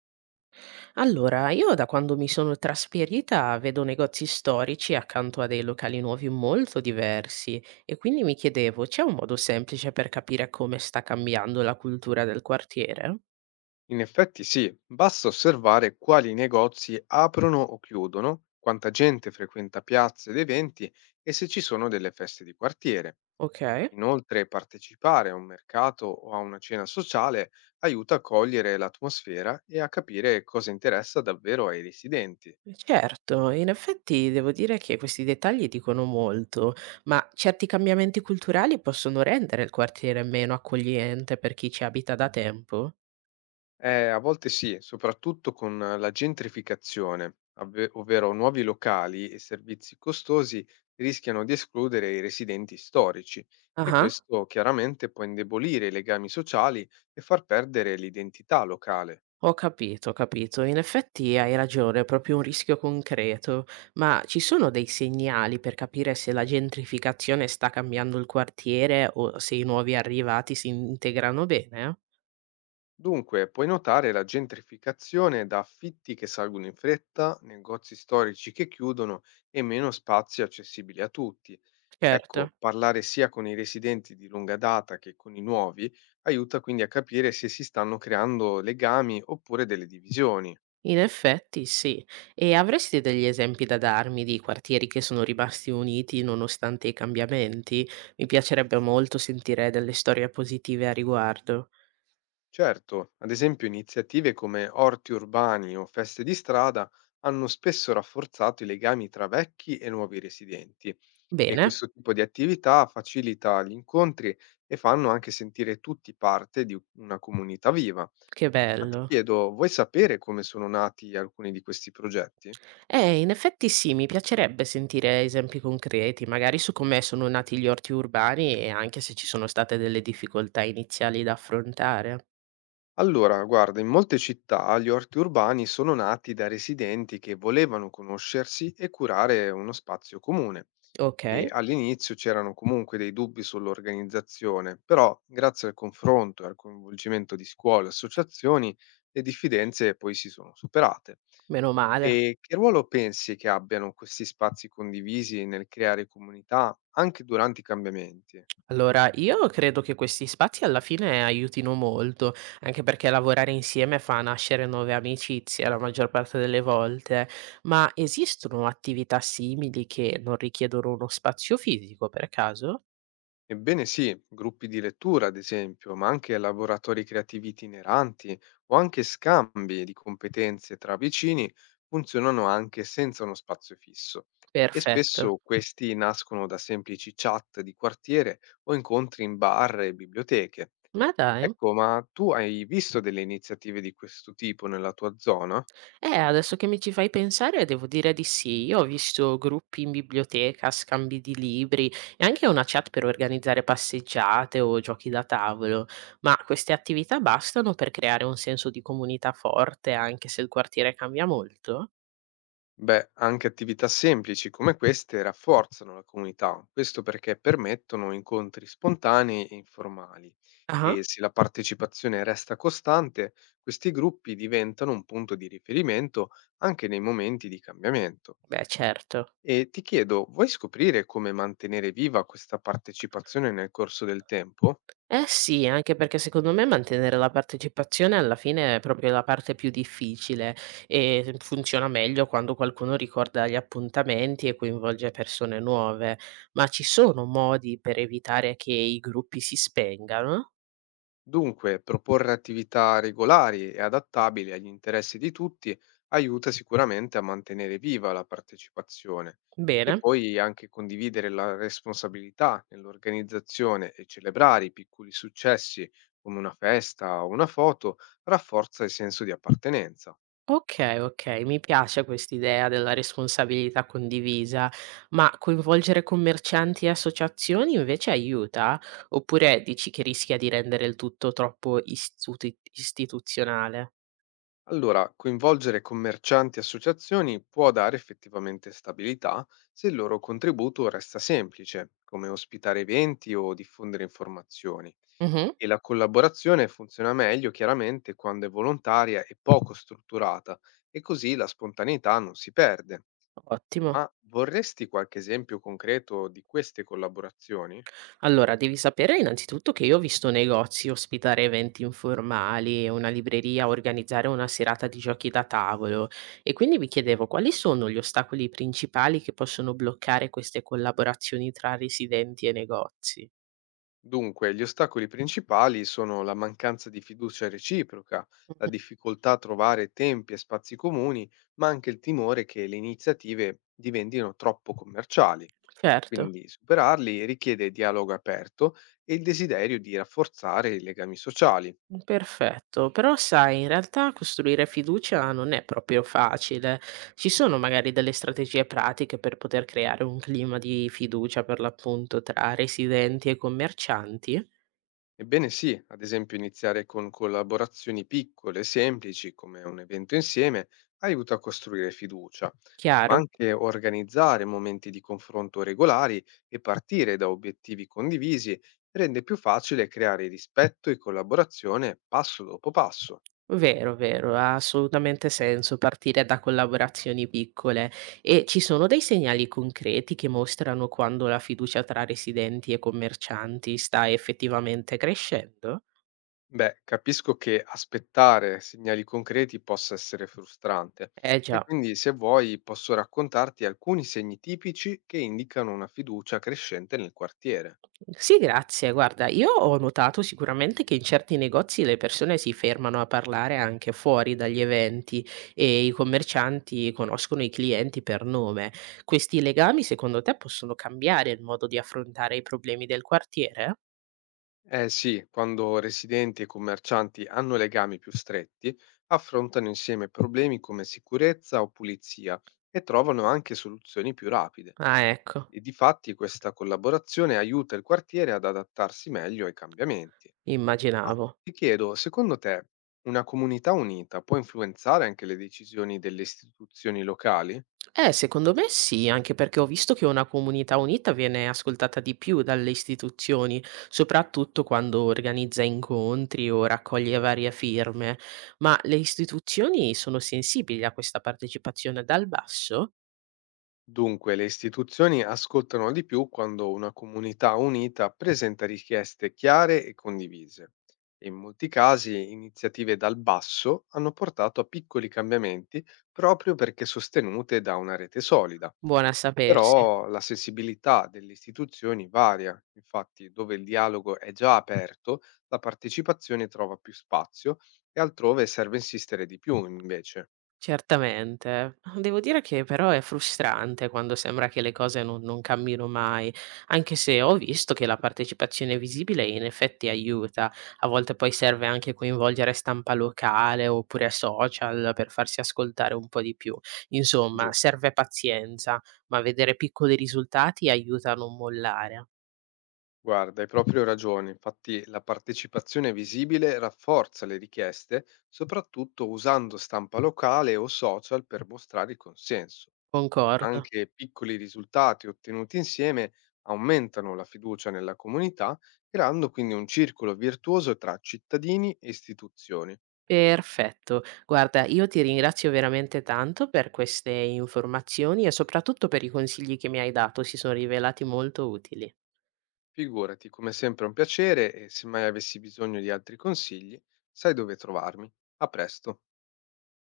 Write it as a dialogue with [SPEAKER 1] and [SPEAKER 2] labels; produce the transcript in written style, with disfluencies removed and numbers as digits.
[SPEAKER 1] Allora, io da quando mi sono trasferita vedo negozi storici accanto a dei locali nuovi molto diversi e quindi mi chiedevo, c'è un modo semplice per capire come sta cambiando la cultura del quartiere?
[SPEAKER 2] In effetti sì, basta osservare quali negozi aprono o chiudono, quanta gente frequenta piazze ed eventi e se ci sono delle feste di quartiere.
[SPEAKER 1] Ok,
[SPEAKER 2] Inoltre partecipare a un mercato o a una cena sociale aiuta a cogliere l'atmosfera e a capire cosa interessa davvero ai residenti.
[SPEAKER 1] certo, in effetti devo dire che questi dettagli dicono molto, ma certi cambiamenti culturali possono rendere il quartiere meno accogliente per chi ci abita da tempo?
[SPEAKER 2] A volte sì, soprattutto con la gentrificazione, ovvero nuovi locali e servizi costosi rischiano di escludere i residenti storici e
[SPEAKER 1] Ah.
[SPEAKER 2] questo chiaramente può indebolire i legami sociali e far perdere l'identità locale.
[SPEAKER 1] Ho capito, ho capito. In effetti hai ragione, è proprio un rischio concreto. Ma ci sono dei segnali per capire se la gentrificazione sta cambiando il quartiere o se i nuovi arrivati si integrano bene?
[SPEAKER 2] Dunque, puoi notare la gentrificazione da affitti che salgono in fretta, negozi storici che chiudono e meno spazi accessibili a tutti.
[SPEAKER 1] Certo.
[SPEAKER 2] Ecco, parlare sia con i residenti di lunga data che con i nuovi aiuta quindi a capire se si stanno creando legami oppure delle divisioni.
[SPEAKER 1] In effetti sì. E avresti degli esempi da darmi di quartieri che sono rimasti uniti nonostante i cambiamenti? Mi piacerebbe molto sentire delle storie positive a riguardo.
[SPEAKER 2] Certo, ad esempio iniziative come orti urbani o feste di strada hanno spesso rafforzato i legami tra vecchi e nuovi residenti, e
[SPEAKER 1] Bene,
[SPEAKER 2] questo tipo di attività facilita gli incontri e fanno anche sentire tutti parte di una comunità viva. Ma
[SPEAKER 1] che
[SPEAKER 2] ti
[SPEAKER 1] bello.
[SPEAKER 2] chiedo, vuoi sapere come sono nati alcuni di questi progetti?
[SPEAKER 1] In effetti sì, mi piacerebbe sentire esempi concreti, magari su come sono nati gli orti urbani e anche se ci sono state delle difficoltà iniziali da affrontare.
[SPEAKER 2] Allora, guarda, in molte città gli orti urbani sono nati da residenti che volevano conoscersi e curare uno spazio comune.
[SPEAKER 1] Ok,
[SPEAKER 2] E all'inizio c'erano comunque dei dubbi sull'organizzazione, però grazie al confronto e al coinvolgimento di scuole e associazioni le diffidenze poi si sono superate.
[SPEAKER 1] meno male.
[SPEAKER 2] E che ruolo pensi che abbiano questi spazi condivisi nel creare comunità anche durante i cambiamenti?
[SPEAKER 1] Allora, io credo che questi spazi alla fine aiutino molto, anche perché lavorare insieme fa nascere nuove amicizie la maggior parte delle volte, ma esistono attività simili che non richiedono uno spazio fisico per caso?
[SPEAKER 2] Ebbene sì, gruppi di lettura, ad esempio, ma anche laboratori creativi itineranti o anche scambi di competenze tra vicini funzionano anche senza uno spazio fisso, e
[SPEAKER 1] Perfetto.
[SPEAKER 2] spesso questi nascono da semplici chat di quartiere o incontri in bar e biblioteche.
[SPEAKER 1] Ma dai.
[SPEAKER 2] Ecco, ma tu hai visto delle iniziative di questo tipo nella tua zona?
[SPEAKER 1] Adesso che mi ci fai pensare devo dire di sì. Io ho visto gruppi in biblioteca, scambi di libri e anche una chat per organizzare passeggiate o giochi da tavolo, ma queste attività bastano per creare un senso di comunità forte anche se il quartiere cambia molto?
[SPEAKER 2] Beh, anche attività semplici come queste rafforzano la comunità, questo perché permettono incontri spontanei e informali,
[SPEAKER 1] Ah,
[SPEAKER 2] e se la partecipazione resta costante, questi gruppi diventano un punto di riferimento anche nei momenti di cambiamento.
[SPEAKER 1] beh, certo.
[SPEAKER 2] E ti chiedo, vuoi scoprire come mantenere viva questa partecipazione nel corso del tempo?
[SPEAKER 1] Eh sì, anche perché secondo me mantenere la partecipazione alla fine è proprio la parte più difficile e funziona meglio quando qualcuno ricorda gli appuntamenti e coinvolge persone nuove. Ma ci sono modi per evitare che i gruppi si spengano?
[SPEAKER 2] Dunque, proporre attività regolari e adattabili agli interessi di tutti aiuta sicuramente a mantenere viva la partecipazione, e
[SPEAKER 1] Bene.
[SPEAKER 2] poi anche condividere la responsabilità nell'organizzazione e celebrare i piccoli successi come una festa o una foto rafforza il senso di appartenenza.
[SPEAKER 1] Ok, ok, mi piace quest'idea della responsabilità condivisa, ma coinvolgere commercianti e associazioni invece aiuta? Oppure dici che rischia di rendere il tutto troppo istituzionale?
[SPEAKER 2] Allora, coinvolgere commercianti e associazioni può dare effettivamente stabilità se il loro contributo resta semplice, come ospitare eventi o diffondere informazioni.
[SPEAKER 1] Mh-mh.
[SPEAKER 2] E la collaborazione funziona meglio chiaramente quando è volontaria e poco strutturata, e così la spontaneità non si perde.
[SPEAKER 1] Ottimo.
[SPEAKER 2] Ma vorresti qualche esempio concreto di queste collaborazioni?
[SPEAKER 1] Allora, devi sapere innanzitutto che io ho visto negozi ospitare eventi informali, una libreria organizzare una serata di giochi da tavolo e quindi mi chiedevo quali sono gli ostacoli principali che possono bloccare queste collaborazioni tra residenti e negozi.
[SPEAKER 2] Dunque, gli ostacoli principali sono la mancanza di fiducia reciproca, la
[SPEAKER 1] Mh-mh.
[SPEAKER 2] difficoltà a trovare tempi e spazi comuni, ma anche il timore che le iniziative diventino troppo commerciali.
[SPEAKER 1] Certo.
[SPEAKER 2] Quindi superarli richiede dialogo aperto e il desiderio di rafforzare i legami sociali.
[SPEAKER 1] Perfetto. Però sai, in realtà costruire fiducia non è proprio facile. Ci sono magari delle strategie pratiche per poter creare un clima di fiducia, per l'appunto, tra residenti e commercianti?
[SPEAKER 2] Ebbene sì, ad esempio iniziare con collaborazioni piccole e semplici, come un evento insieme, aiuta a costruire fiducia, ma
[SPEAKER 1] Chiaro?
[SPEAKER 2] anche organizzare momenti di confronto regolari e partire da obiettivi condivisi rende più facile creare rispetto e collaborazione passo dopo passo.
[SPEAKER 1] Vero, vero, ha assolutamente senso partire da collaborazioni piccole. E ci sono dei segnali concreti che mostrano quando la fiducia tra residenti e commercianti sta effettivamente crescendo?
[SPEAKER 2] Beh, capisco che aspettare segnali concreti possa essere frustrante,
[SPEAKER 1] Eh
[SPEAKER 2] e
[SPEAKER 1] già.
[SPEAKER 2] quindi se vuoi posso raccontarti alcuni segni tipici che indicano una fiducia crescente nel quartiere.
[SPEAKER 1] Sì, grazie. Guarda, io ho notato sicuramente che in certi negozi le persone si fermano a parlare anche fuori dagli eventi e i commercianti conoscono i clienti per nome. Questi legami, secondo te, possono cambiare il modo di affrontare i problemi del quartiere?
[SPEAKER 2] Eh sì, quando residenti e commercianti hanno legami più stretti, affrontano insieme problemi come sicurezza o pulizia e trovano anche soluzioni più rapide.
[SPEAKER 1] Ah, ecco,
[SPEAKER 2] E di fatti questa collaborazione aiuta il quartiere ad adattarsi meglio ai cambiamenti. Ma
[SPEAKER 1] immaginavo.
[SPEAKER 2] ti chiedo, secondo te una comunità unita può influenzare anche le decisioni delle istituzioni locali?
[SPEAKER 1] Secondo me sì, anche perché ho visto che una comunità unita viene ascoltata di più dalle istituzioni, soprattutto quando organizza incontri o raccoglie varie firme. Ma le istituzioni sono sensibili a questa partecipazione dal basso?
[SPEAKER 2] Dunque, le istituzioni ascoltano di più quando una comunità unita presenta richieste chiare e condivise. In molti casi iniziative dal basso hanno portato a piccoli cambiamenti proprio perché sostenute da una rete solida.
[SPEAKER 1] Buona a sapersi.
[SPEAKER 2] Però la sensibilità delle istituzioni varia, infatti dove il dialogo è già aperto, la partecipazione trova più spazio e altrove serve insistere di più invece,
[SPEAKER 1] Certamente. Devo dire che però è frustrante quando sembra che le cose non cammino mai, anche se ho visto che la partecipazione visibile in effetti aiuta. A volte poi serve anche coinvolgere stampa locale oppure social per farsi ascoltare un po' di più. Insomma,
[SPEAKER 2] giusto?
[SPEAKER 1] serve pazienza, ma vedere piccoli risultati aiuta a non mollare.
[SPEAKER 2] Guarda, hai proprio ragione. Infatti, la partecipazione visibile rafforza le richieste, soprattutto usando stampa locale o social per mostrare il consenso.
[SPEAKER 1] Concordo.
[SPEAKER 2] Anche piccoli risultati ottenuti insieme aumentano la fiducia nella comunità, creando quindi un circolo virtuoso tra cittadini e istituzioni.
[SPEAKER 1] Perfetto. Guarda, io ti ringrazio veramente tanto per queste informazioni e soprattutto per i consigli che mi hai dato, si sono rivelati molto utili.
[SPEAKER 2] Figurati, come sempre è un piacere, e se mai avessi bisogno di altri consigli, sai dove trovarmi. A presto.